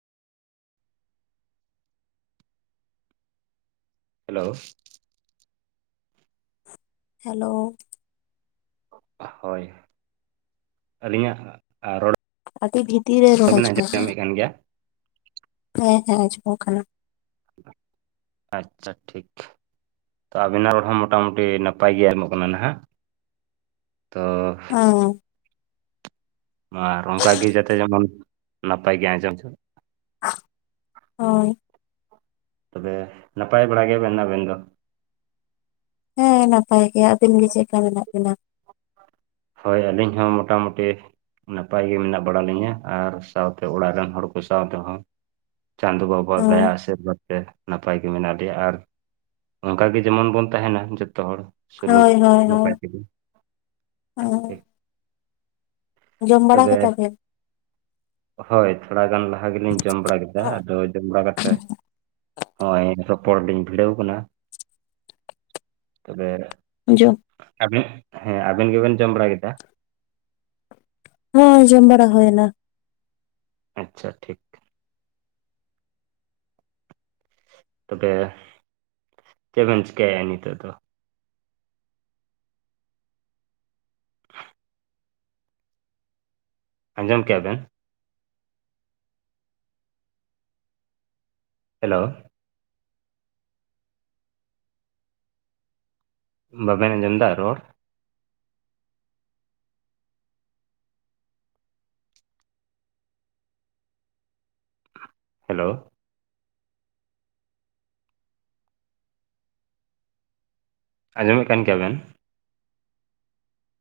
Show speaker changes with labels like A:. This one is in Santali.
A: ᱦᱮᱞᱳ
B: ᱦᱮᱞᱳ
A: ᱦᱳᱭ ᱟᱹᱞᱤᱧᱟᱜ ᱟᱨ ᱨᱚᱲ
B: ᱟᱹᱰᱤ ᱵᱷᱤᱛᱤᱨ ᱨᱮ ᱨᱚᱲ
A: ᱵᱤᱱ
B: ᱟᱸᱡᱚᱢᱚᱜ ᱠᱟᱱᱟ,
A: ᱟᱸᱡᱚᱢᱮᱫ ᱠᱟᱱ ᱜᱮᱭᱟ
B: ᱦᱮᱸ ᱦᱮᱸ ᱟᱸᱡᱚᱢᱚᱜ ᱠᱟᱱᱟ᱾
A: ᱟᱪᱪᱷᱟ ᱴᱷᱤᱠ ᱛᱚ ᱟᱵᱤᱱᱟᱜ ᱨᱚᱲ ᱦᱚᱸ ᱢᱚᱴᱟᱢᱩᱴᱤ ᱱᱟᱯᱟᱭ ᱜᱮ ᱟᱸᱡᱚᱢᱚᱜ ᱠᱟᱱᱟ ᱱᱟᱦᱟᱜ ᱛᱚ᱾
B: ᱚ
A: ᱢᱟ ᱟᱨ ᱚᱱᱠᱟ ᱜᱮ ᱡᱟᱛᱮ ᱡᱮᱢᱚᱱ ᱱᱟᱯᱟᱭ ᱜᱮ ᱟᱸᱡᱚᱢ ᱡᱚᱜ
B: ᱦᱚᱭ
A: ᱛᱚᱵᱮ ᱱᱟᱯᱟᱭ ᱵᱟᱲᱟ ᱜᱮᱭᱟᱵᱤᱱ ᱟᱵᱤᱱ ᱫᱚ?
B: ᱦᱮᱸ ᱱᱟᱯᱟᱭ ᱜᱮᱭᱟ, ᱟᱹᱵᱤᱱ ᱜᱮ ᱪᱮᱜ ᱠᱟ ᱢᱮᱱᱟᱜ ᱵᱤᱱᱟ?
A: ᱦᱚᱭ ᱟᱹᱞᱤᱧ ᱦᱚᱸ ᱢᱚᱴᱟᱢᱩᱴᱤ ᱱᱟᱯᱟᱭ ᱜᱮ ᱢᱮᱱᱟᱜ ᱵᱟᱲᱟ ᱞᱤᱧᱟᱹ ᱟᱨ ᱥᱟᱶᱛᱮ ᱚᱲᱟᱜ ᱨᱮᱱ ᱦᱚᱲ ᱠᱚ ᱥᱟᱶᱛᱮ ᱦᱚᱸ᱾ ᱪᱟᱸᱫᱚ ᱵᱟᱵᱟ
B: ᱦᱮᱸ
A: ᱫᱟᱭᱟ ᱟᱹᱥᱤᱨᱵᱟᱫᱽ ᱛᱮ᱾ ᱱᱟᱯᱟᱭ ᱜᱮ ᱢᱮᱱᱟᱜ ᱞᱮᱭᱟ ᱟᱨ ᱚᱱᱠᱟ ᱜᱮ ᱡᱮᱢᱚᱱ ᱵᱚᱱ ᱛᱟᱦᱮᱸᱱᱟ ᱡᱚᱛᱚ ᱦᱚᱲ᱾ ᱥᱩᱞᱩᱠ
B: ᱦᱚᱭ ᱦᱚᱭ
A: ᱱᱟᱯᱟᱭ
B: ᱦᱚᱭ
A: ᱛᱮᱜᱮ
B: ᱦᱚᱭ
A: ᱴᱷᱤᱠ
B: ᱡᱚᱢ ᱵᱟᱲᱟ ᱠᱮᱫᱟᱵᱤᱱ?
A: ᱦᱚᱭ ᱛᱷᱚᱲᱟ ᱜᱟᱱ ᱞᱟᱦᱟ ᱜᱮᱞᱤᱧ ᱡᱚᱢ ᱵᱟᱲᱟ ᱠᱮᱫᱟ᱾ ᱟᱫᱚ ᱡᱚᱢ ᱵᱟᱲᱟ ᱠᱟᱛᱮᱜ ᱦᱚᱸᱭ ᱨᱚᱯᱚᱲ ᱞᱤᱧ ᱵᱷᱤᱲᱟᱹᱣ ᱠᱟᱱᱟ᱾ ᱛᱚᱵᱮ
B: ᱡᱚᱢ
A: ᱟᱵᱤᱱ ᱦᱮᱸ ᱟᱵᱤᱱ ᱜᱮ ᱵᱤᱱ ᱡᱚᱢ ᱵᱟᱲᱟ ᱠᱮᱫᱟ?
B: ᱦᱚᱭ ᱡᱚᱢ ᱵᱟᱲᱟ ᱦᱩᱭᱮᱱᱟ
A: ᱟᱪᱪᱷᱟ ᱴᱷᱤᱠ ᱛᱚᱵᱮ ᱪᱮᱜ ᱵᱤᱱ ᱪᱤᱠᱟ ᱮᱫᱟ ᱱᱤᱛᱚᱜ ᱫᱚ? ᱟᱸᱡᱚᱢ ᱠᱮᱜ-ᱟ ᱵᱤᱱ? ᱦᱮᱞᱳ ᱵᱟᱵᱤᱱ ᱟᱸᱡᱚᱢ ᱫᱟ ᱨᱚᱲ? ᱦᱮᱞᱳ ᱟᱸᱡᱚᱢᱮᱫ ᱠᱟᱱ ᱜᱮᱭᱟᱵᱤᱱ?